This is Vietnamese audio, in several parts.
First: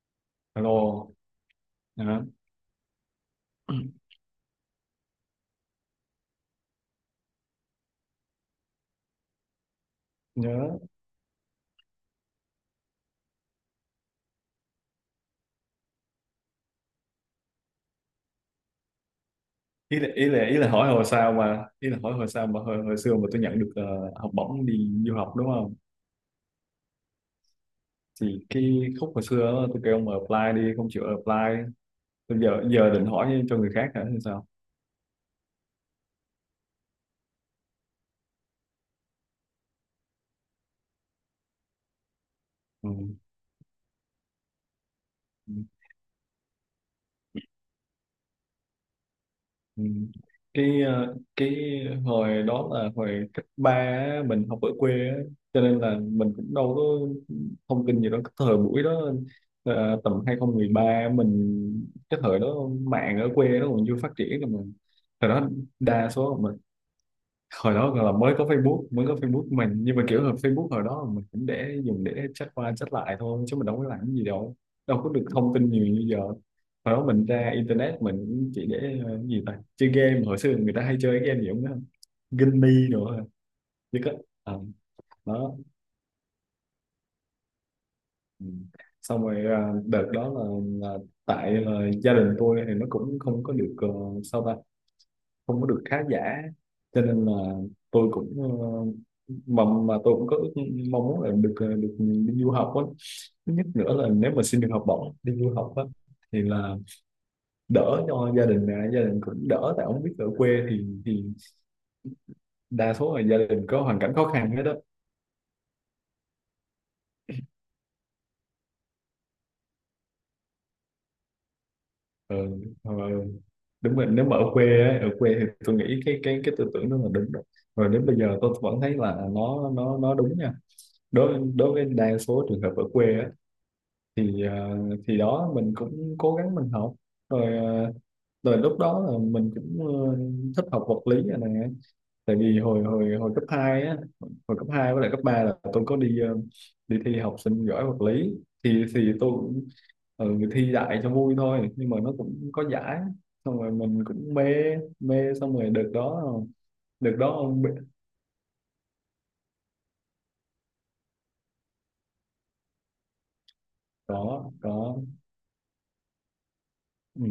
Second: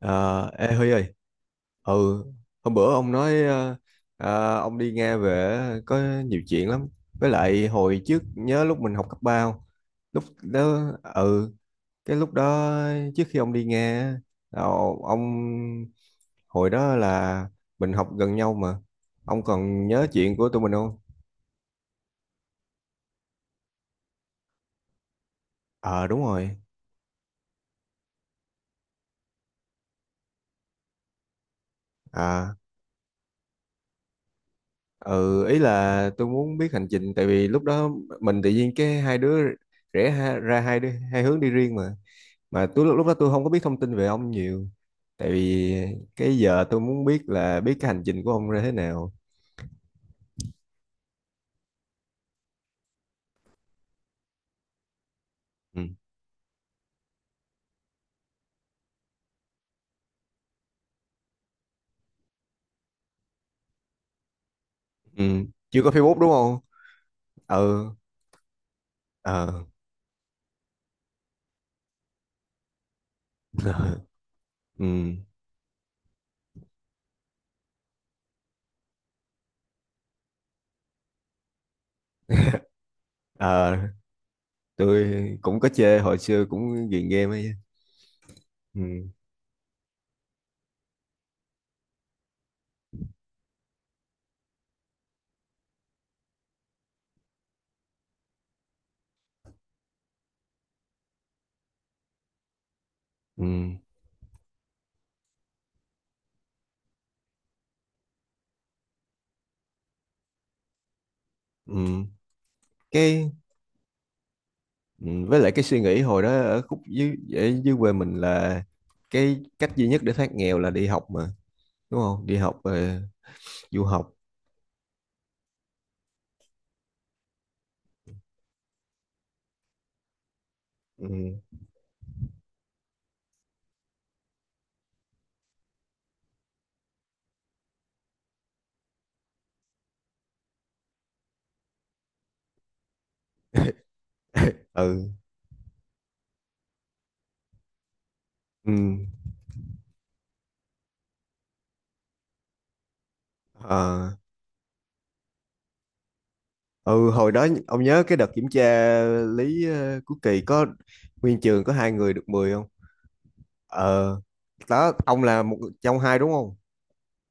Ờ, Ê Huy ơi, Alo. ừ, Nhớ. hôm bữa ông nói ông đi Nga về có nhiều chuyện lắm. Với lại hồi trước nhớ lúc mình học cấp ba không? Lúc Nhớ. đó, ừ, cái lúc đó trước khi ông đi Nga, á, ờ, ông hồi đó là mình học gần nhau mà. Ông còn ý nhớ là ý chuyện là của ý tụi là mình không? Hỏi hồi sao mà hồi xưa mà tôi nhận được học bổng đi du học đúng không? Ờ, đúng rồi. Thì cái khúc hồi xưa đó, tôi kêu ông apply, đi không chịu apply. Tôi À, giờ giờ định hỏi cho người khác hả hay sao? ừ, ý là tôi muốn biết hành trình, tại vì lúc đó mình tự nhiên cái hai đứa rẽ ha, ra hai đứa hai hướng đi riêng mà. Mà tôi Ừ. lúc lúc đó tôi không có biết thông tin về ông nhiều, tại vì cái giờ tôi muốn biết là biết cái hành trình của ông ra thế nào. Ừ. Cái hồi đó là hồi cấp ba á, mình học ở quê á, cho nên Ừ. là mình cũng đâu có thông tin gì đó cái thời buổi đó. Tầm 2013, mình cái thời đó mạng ở quê nó còn chưa phát triển rồi mà. Ừ. Thời đó Chưa có đa Facebook đúng số mà không? hồi Ừ. đó còn là mới có Facebook của Ờ. mình, nhưng mà kiểu là Facebook hồi đó là mình cũng để dùng để chat qua chat lại thôi chứ mình đâu có làm cái gì đâu, Ừ. đâu có được thông tin nhiều như giờ. Hồi đó mình ra internet mình cũng chỉ để cái gì ta, chơi game. Hồi xưa người ta hay chơi cái game gì cũng đó, Ginny nữa, Ờ, chứ có, à, tôi đó. cũng có chơi, hồi xưa cũng ghiền game ấy. Ừ. Ừ. Xong rồi đợt đó là tại là gia đình tôi thì nó cũng không có được, sao ta, không có được khá giả, cho nên là tôi cũng, mà tôi cũng có ước mong muốn là được đi du học á. Thứ nhất Ừ. nữa là nếu mà xin được học bổng đi du học á thì là đỡ cho gia đình nè, gia đình cũng đỡ, tại ông biết ở quê thì Ừ. đa số là Cái, gia đình có hoàn cảnh khó khăn hết đó. ừ. Với lại cái suy nghĩ hồi đó ở dưới quê mình là cái cách duy nhất để thoát nghèo là đi học mà, đúng không, ờ, đi học ờ, du Đúng rồi, học. nếu mà ở quê á, ở quê thì tôi nghĩ cái tư tưởng đó là đúng rồi. Rồi đến bây giờ tôi vẫn thấy là nó đúng nha. Ừ. Đối đối với đa số trường hợp ở quê á thì thì đó mình cũng cố gắng mình học rồi, rồi lúc đó là mình cũng thích học vật lý này nè, tại vì hồi hồi hồi cấp 2 á, hồi cấp hai với Ừ, lại cấp 3 là tôi có đi thi học sinh giỏi vật lý. ừ. Thì tôi cũng, thi đại cho vui thôi nhưng mà nó cũng có giải, xong rồi mình Ờ. cũng mê mê, xong rồi được đó. Ừ, Được đó, hồi đó ông nhớ cái đợt kiểm tra lý cuối kỳ có nguyên trường có hai người được 10 không? Ờ, có đó có. ông là một trong hai đúng không? Ừ,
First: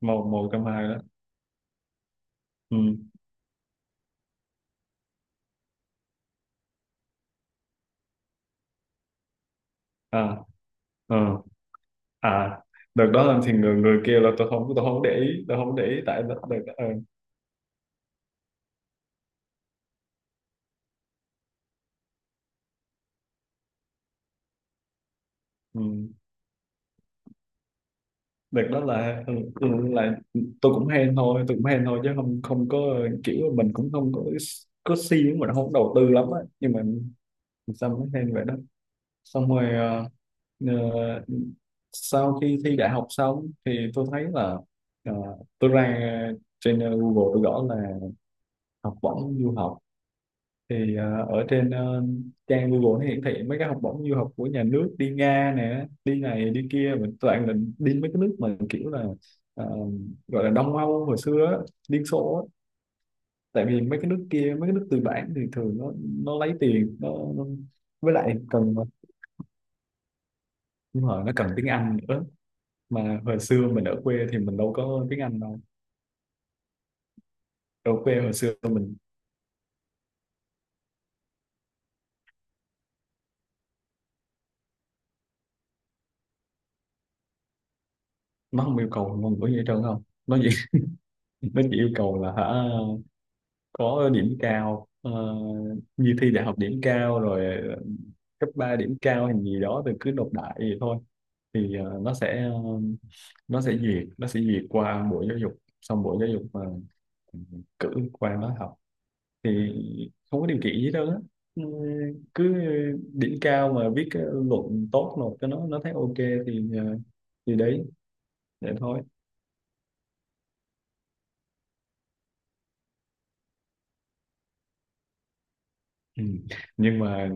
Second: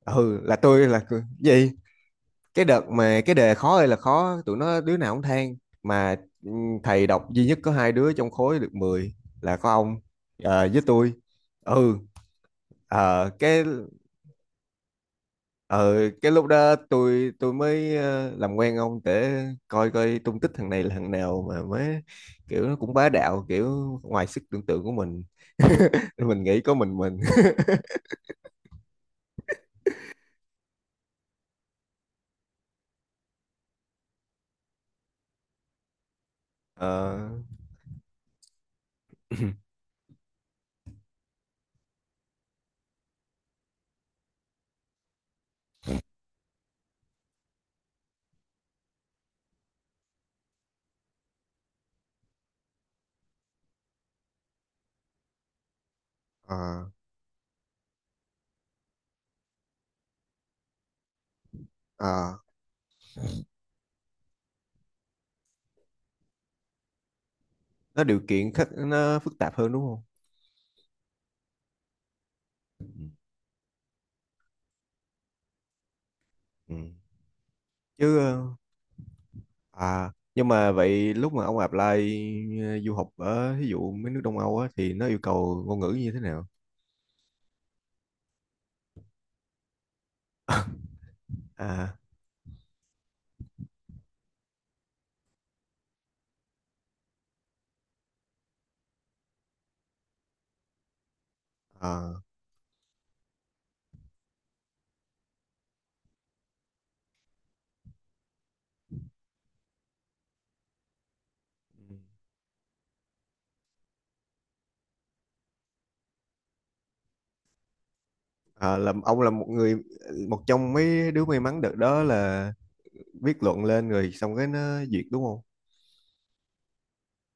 một Ừ, một là trong tôi hai đó. là người- gì? Cái Ừ. đợt mà cái đề khó ơi là khó, tụi nó đứa nào cũng than mà, ừ, thầy đọc duy nhất có hai đứa trong khối được 10 là có ông À. Với tôi. Ờ. Ừ. À. Đợt đó ờ, làm thì cái người người kia là tôi không để ý tôi không để ờ ý tại cái lúc đó tôi mới làm quen ông để coi coi tung tích thằng này là thằng nào mà mới, kiểu nó cũng bá đạo kiểu ngoài sức tưởng tượng của mình. ừ, Mình nghĩ có mình mình. đợt đó là, là tôi cũng hên thôi, tôi cũng hên thôi, chứ không không có kiểu là mình cũng không có siêng, mình không đầu tư lắm á, nhưng mà ờ sao mới hên vậy đó. Xong rồi Ờ, sau khi thi đại học xong thì tôi thấy là, ờ, tôi ra trên, Google tôi gõ là học bổng du học, thì ở trên trang Google nó hiển thị mấy cái học bổng du học của nhà nước, đi Nga nè, đi này ờ đi kia, mình toàn là đi mấy cái nước mà kiểu là, ờ, gọi là Đông Âu hồi xưa á, Liên ờ Xô á. Tại vì mấy cái nước kia, mấy cái nước tư bản thì thường nó lấy tiền nó. nó Với điều lại kiện khắc, cần, nó phức tạp hơn đúng không? đúng rồi, nó cần tiếng Anh nữa, mà hồi xưa mình ở quê thì mình đâu có tiếng Anh đâu. Ừ. Ở Chứ quê hồi xưa mình, à nhưng mà vậy lúc mà ông apply du học ở ví dụ mấy nước Đông Âu á thì nó yêu cầu ngôn ngữ như thế nào nó không yêu cầu ngôn ngữ gì hết trơn, không, nó chỉ nó chỉ yêu à? cầu là hả, có điểm cao, như thi đại học điểm cao rồi, cấp 3 điểm cao hay gì đó thì cứ nộp đại vậy thôi, thì Ờ. Nó sẽ duyệt qua bộ giáo dục, xong bộ giáo dục mà cử qua đó học thì không có điều kiện gì đâu á. Ừ, cứ điểm cao mà viết cái luận tốt nộp cho nó thấy ok thì thì đấy, vậy Ờ, là thôi. ông là một trong mấy đứa may mắn đợt đó là viết luận lên rồi xong cái nó duyệt đúng không? Ừ. Nhưng mà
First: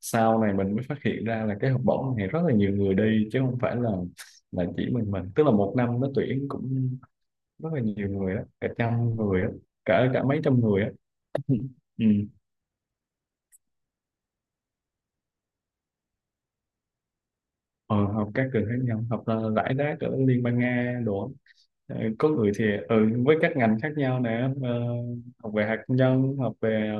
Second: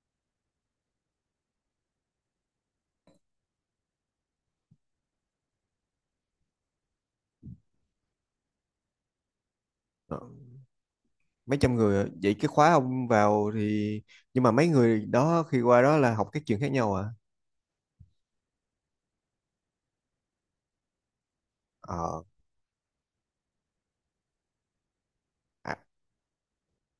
sau này mình mới phát hiện ra là cái học bổng này rất là nhiều người đi chứ không phải là chỉ mình, tức là một năm nó tuyển cũng rất là nhiều người á, cả trăm người á, cả Ờ, cả mấy trăm người á. mấy trăm người à? Ừ. Vậy cái khóa ông vào thì nhưng mà mấy người đó khi qua đó là học các trường khác nhau à? ờ, Học các trường khác nhau, học là rải rác ở Liên bang Nga đồ á. Ờ, Ờ. có người thì, với các ngành khác nhau nè, học về hạt À. nhân, học về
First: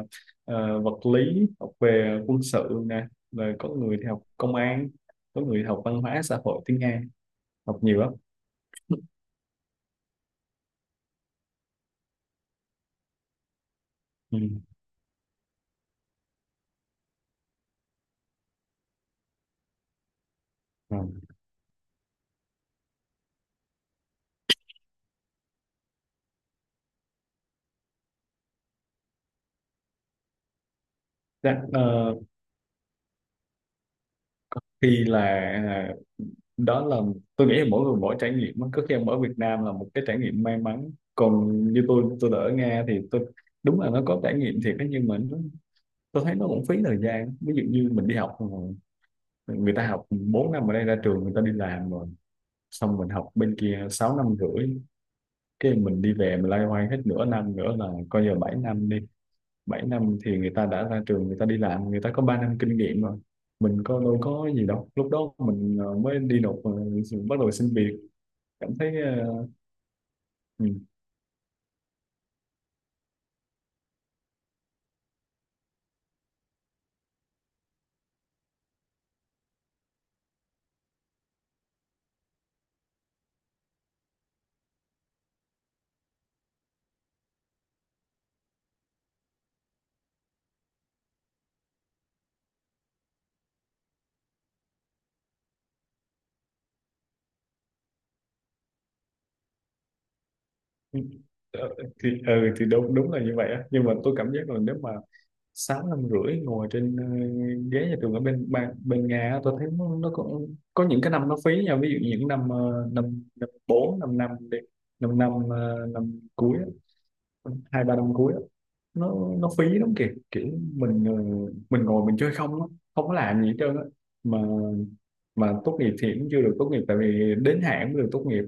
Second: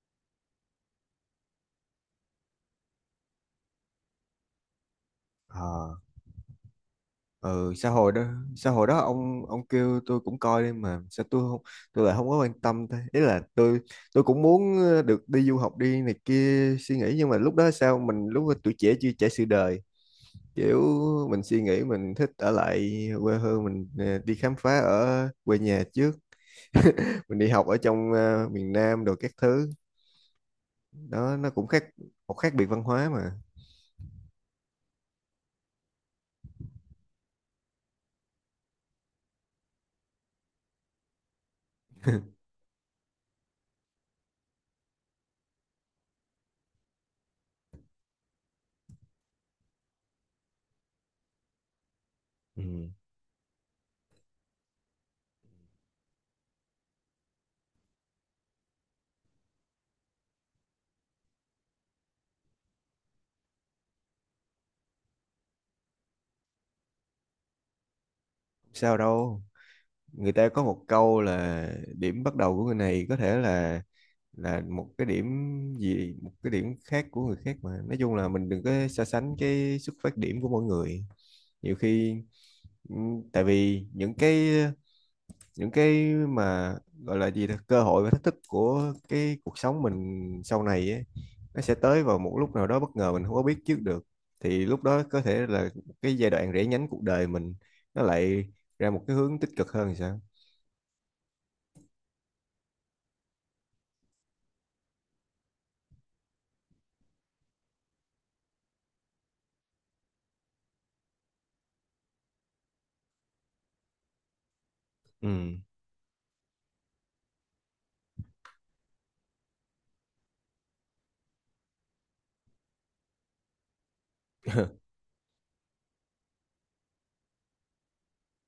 vật lý, học về quân sự nè, rồi có người thì học công an, có người học Ờ. văn hóa xã hội tiếng Nga, Ừ, học xã nhiều lắm. hội đó, xã hội đó ông kêu tôi cũng coi đi mà sao tôi không, tôi lại không có quan tâm thế, ý là tôi Ừ. cũng muốn được đi du học đi này kia, suy nghĩ nhưng mà lúc đó sao mình, lúc đó tuổi trẻ chưa trải sự đời, kiểu Ừ. mình suy nghĩ mình thích ở lại quê hương mình, đi khám phá ở quê nhà trước, mình đi học ở trong miền Nam đồ các thứ, đó nó Dạ. cũng khác, Ờ, một khác biệt văn hóa mà. có khi là, à, đó là, tôi nghĩ là mỗi người mỗi trải nghiệm á. Có khi ông ở Việt Nam là một cái trải nghiệm may mắn, còn như tôi đã ở Nga thì tôi, đúng là nó có trải nghiệm thiệt đó, nhưng mà tôi thấy nó cũng phí thời gian. Ví dụ như mình đi học rồi, người ta học 4 năm ở đây ra trường người ta đi làm rồi, Ừ. xong mình học bên kia 6 năm rưỡi, cái mình đi về mình loay hoay hết nửa năm nữa là coi giờ 7 năm đi, 7 năm thì người ta đã ra trường, người ta đi làm, người ta có 3 năm kinh nghiệm rồi, mình có đâu có gì đâu, lúc đó mình mới đi nộp, bắt đầu xin việc, cảm Sao thấy đâu, người ta có ừ, một câu là điểm bắt đầu của người này có thể là một cái điểm khác của người khác, mà nói chung là mình đừng có so sánh cái xuất phát điểm của mỗi người nhiều khi, ừ, tại vì những cái mà gọi là gì ta, cơ hội và thách thức của cái cuộc sống mình sau này ấy, nó sẽ tới vào một lúc nào đó bất ngờ, mình không có biết trước được, thì lúc đó có thể là cái giai đoạn rẽ nhánh cuộc đời mình nó lại ra một cái hướng tích cực hơn thì sao. ừ, ờ, thì thì đúng đúng là như vậy á, nhưng mà tôi cảm giác là nếu mà 6 năm rưỡi ngồi trên, ghế nhà trường ở bên ba- bên Nga á, tôi thấy nó có những cái năm nó phí nha, ví dụ những năm năm năm bốn năm năm đi, năm Ừ. năm năm cuối á, hai ba năm cuối á, nó phí lắm kìa kiểu mình, mình ngồi mình chơi không á, không có làm gì hết trơn á mà. Mà tốt nghiệp thì cũng chưa được tốt nghiệp, tại vì đến hạn mới được tốt nghiệp,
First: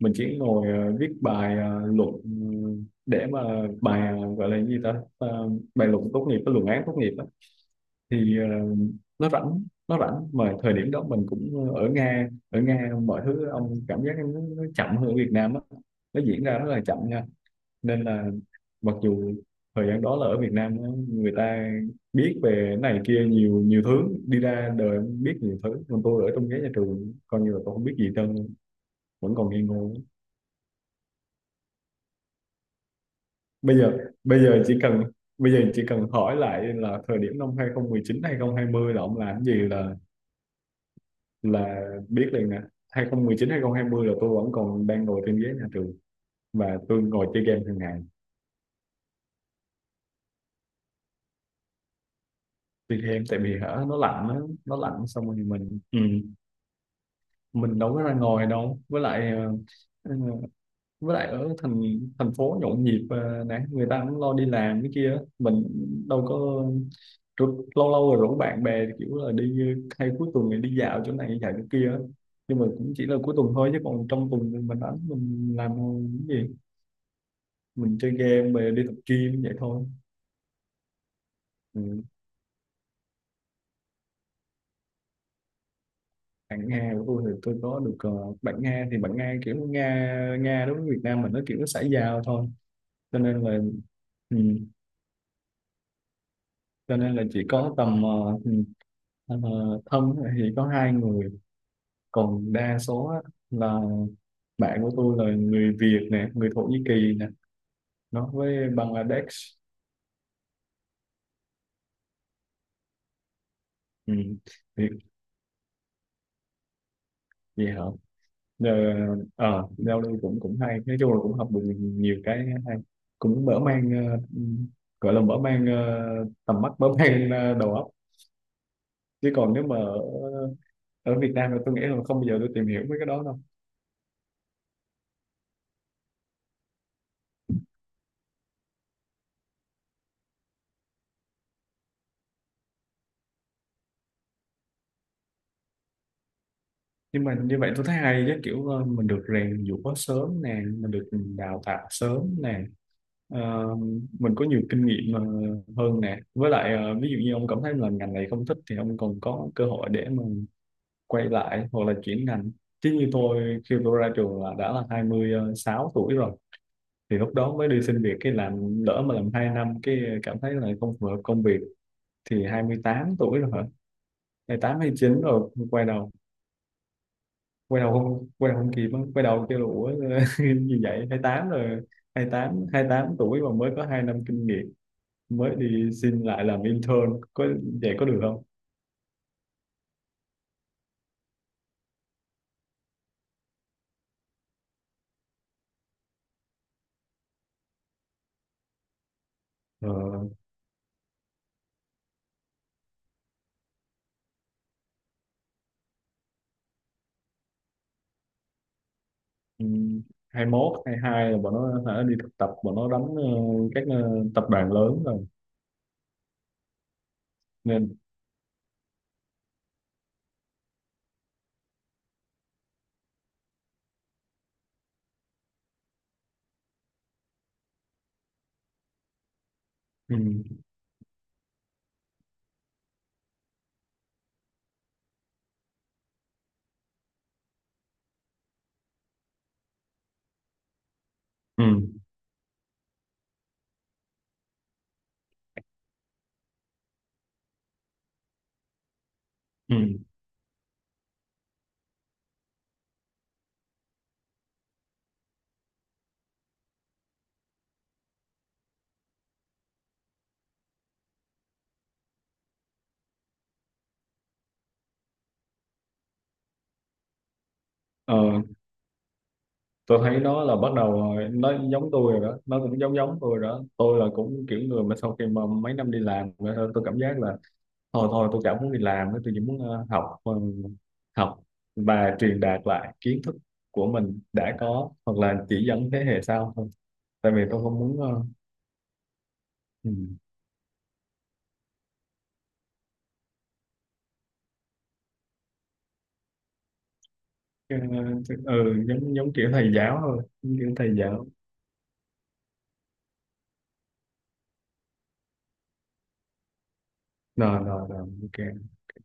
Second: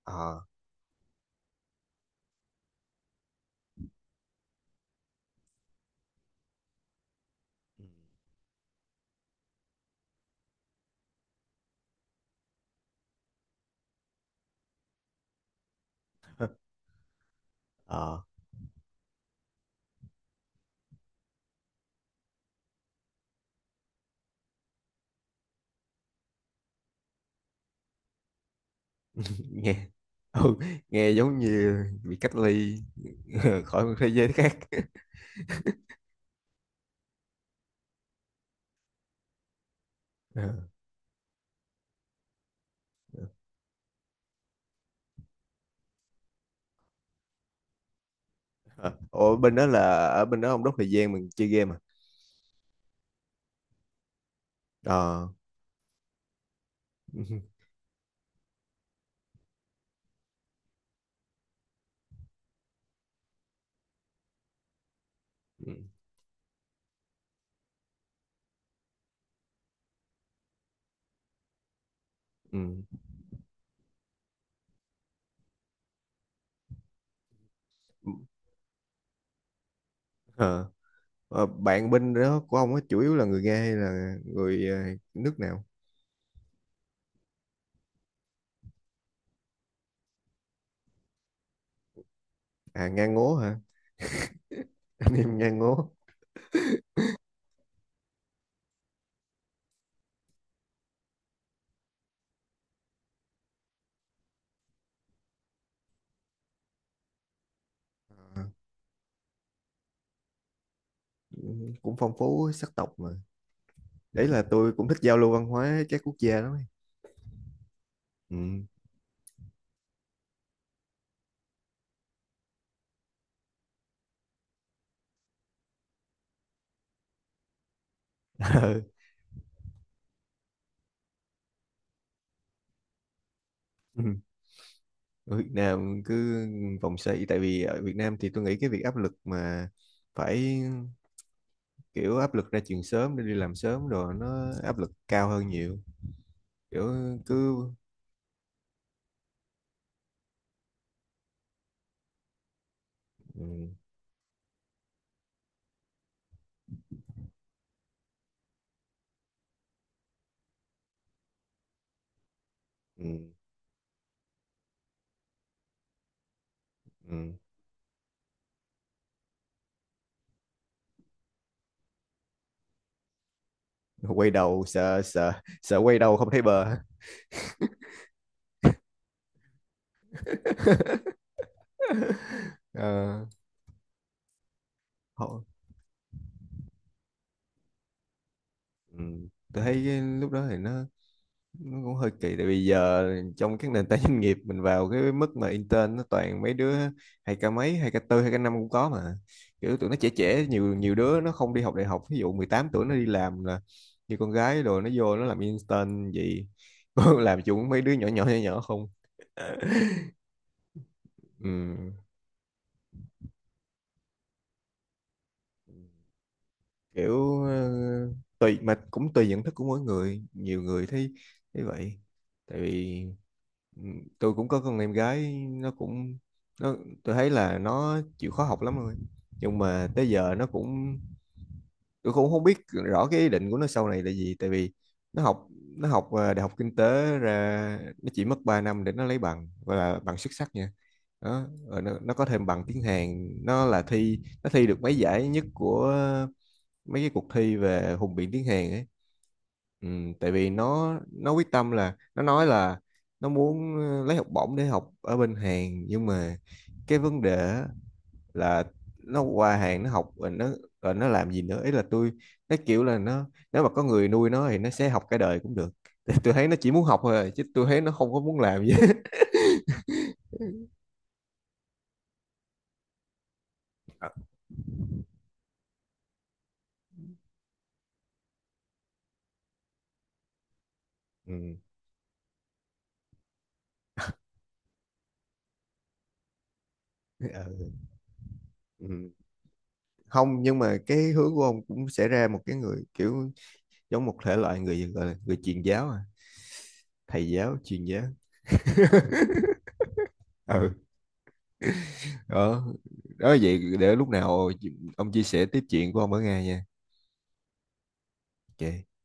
mình chỉ Ờ. ngồi viết bài luận để mà bài, gọi là gì ta, bài luận tốt nghiệp, cái luận án tốt nghiệp á, thì nó rảnh mà, thời điểm đó mình cũng ở Nga, mọi thứ ông cảm giác nó chậm hơn ở Việt Nam á, nó diễn Ừ. ra rất là chậm nha, nên Ờ. là. Mặc dù thời gian đó là ở Việt Nam á, người ta biết về cái này kia nhiều, nhiều thứ đi ra đời biết nhiều thứ, còn tôi ở trong ghế nhà trường coi như là tôi không biết gì hết trơn, vẫn còn nghi nghe ngờ. ừ, nghe giống như bị cách ly, Bây khỏi giờ một thế giới bây khác. giờ chỉ cần bây giờ chỉ cần hỏi lại là thời điểm năm hai hai chín hai 2020 là ông làm cái gì là Ờ. là biết liền nè. Hai hai chín hai 2020 là tôi vẫn còn đang ngồi trên ghế nhà trường và tôi ngồi chơi game hàng ngày. Ờ. Ủa bên đó là ở bên đó ông đốt thời gian mình chơi game à? Chơi game tại vì hả nó lạnh á, nó lạnh Ờ. xong rồi mình. Ừ. Ừ. Mình đâu có ra ngoài đâu, với lại ờ, ở thành thành phố nhộn nhịp nè, người ta cũng lo đi làm cái kia, mình đâu có, lâu lâu rồi rủ bạn bè kiểu là đi, hay cuối tuần thì đi dạo chỗ này dạo chỗ kia Ừ. nhưng mà cũng chỉ là cuối tuần thôi, chứ còn trong tuần thì mình đánh mình làm cái gì, mình Ừ. chơi game về đi tập gym vậy thôi. Ờ. Ờ, bạn Ừ. bên đó của ông á chủ yếu là người Nga hay là người nước nào? Bạn Nga của tôi thì tôi có được, bạn Nga thì bạn Nga, kiểu Nga Nga đối với Việt Nam mình nó kiểu nó xã giao thôi, À, Nga cho ngố nên hả? là Ừ. Anh em Nga ngố. Cho nên là chỉ có tầm, ờ, thân thì có hai người, còn đa số á, là bạn của tôi là người Việt nè, người Thổ Nhĩ Kỳ nè, nó Ờ, với Bangladesh. cũng phong phú sắc tộc mà. Ừ. Đấy là tôi Thì cũng thích giao lưu văn hóa các quốc gia lắm ấy. gì hả? Ừ. Giờ giao lưu cũng cũng hay, nói chung là cũng học được nhiều cái hay, cũng mở mang, gọi là mở mang tầm mắt, mở mang đầu óc. Chứ còn nếu mà ở ở Việt Nam thì tôi nghĩ là không bao giờ tôi tìm hiểu mấy cái đó đâu. Ừ. Ở Việt Nam cứ vòng xoay, tại vì ở Việt Nam thì tôi nghĩ cái việc áp lực mà phải, kiểu áp lực ra trường sớm để đi làm sớm rồi nó áp lực cao hơn nhiều, kiểu Nhưng mà cứ, như vậy tôi thấy hay chứ kiểu, mình được rèn giũa sớm nè, mình được đào tạo sớm nè. Ờ, ừ, mình có nhiều kinh nghiệm hơn nè, với lại ví dụ như ông cảm thấy là ngành này không thích thì ông còn có cơ hội để mà quay lại hoặc là chuyển ngành, chứ như ừ, tôi khi tôi ra trường là đã là hai mươi sáu tuổi rồi, thì ừ. lúc đó mới đi xin việc cái làm, lỡ mà làm 2 năm cái cảm thấy là không phù hợp công việc thì 28 tuổi rồi hả? Hai Quay mươi đầu tám, hai mươi sợ chín sợ rồi, sợ, quay đầu không thấy bờ. Quay đầu không kịp á. Quay đầu kêu là ủa như vậy 28 rồi, 28 tám Ờ, tuổi mà mới có 2 năm kinh nghiệm, họ- mới đi xin lại làm intern có vậy có được không? ừ. Tôi thấy cái lúc đó thì nó cũng hơi kỳ, tại vì giờ trong các nền tảng doanh nghiệp mình vào cái mức mà intern nó toàn mấy đứa hai k mấy 2k4 2k5 cũng có mà, kiểu ờ, tụi nó trẻ trẻ, nhiều nhiều đứa nó không đi học đại học, ví dụ 18 tuổi nó đi làm là như con gái rồi, nó vô nó làm intern gì, làm chung mấy đứa nhỏ nhỏ nhỏ nhỏ không. ừm, Hai mốt hai hai là bọn Ừ, nó hả, đi thực tập bọn nó đóng các tập đoàn lớn rồi kiểu nên. tùy mà cũng tùy nhận thức của mỗi người, nhiều người thấy thấy vậy, tại vì ừ, tôi cũng có con em gái nó cũng, nó, tôi thấy là nó chịu khó học lắm rồi, nhưng mà tới giờ ừm, nó cũng, tôi cũng không biết rõ cái ý định của nó sau này là gì, tại vì nó học nó học đại học kinh tế, ra nó chỉ mất 3 năm để nó lấy bằng, gọi là bằng xuất sắc nha, đó rồi ừm, nó có thêm bằng tiếng Hàn, nó là thi, nó thi được mấy giải nhất của mấy cái cuộc thi về hùng biện tiếng Hàn ấy, ừ, ừm. tại vì nó quyết tâm là nó nói là nó muốn lấy học bổng để học ở bên Hàn, nhưng mà cái vấn đề á, là nó qua Hàn nó học rồi nó, rồi nó làm gì nữa, ý là tôi, nó kiểu là nó, nếu mà có người nuôi nó thì nó sẽ học cả đời cũng được. Tại tôi thấy nó chỉ muốn học thôi à, chứ tôi thấy nó không Ờ, có muốn làm gì hết. tôi thấy nó là bắt đầu rồi, nó giống tôi rồi đó, nó cũng giống giống tôi rồi đó, tôi là cũng kiểu người mà sau khi mà mấy năm đi làm rồi tôi cảm giác là thôi thôi tôi chẳng muốn đi làm nữa, tôi chỉ muốn học Ừ. và truyền đạt lại kiến thức của mình đã có hoặc là chỉ dẫn thế hệ sau thôi, tại vì Ờ, tôi không muốn ừ. ừ, Không nhưng mà cái hướng của ông cũng sẽ ra một cái người kiểu giống một thể loại người gọi là người truyền giáo à, thầy giáo ờ, chuyên giáo. Giống giống kiểu thầy giáo thôi, giống kiểu Ừ, thầy giáo, đó đó, vậy để lúc nào ông chia sẻ tiếp chuyện của ông ở Nga nha. rồi, rồi, rồi, ok. Ok.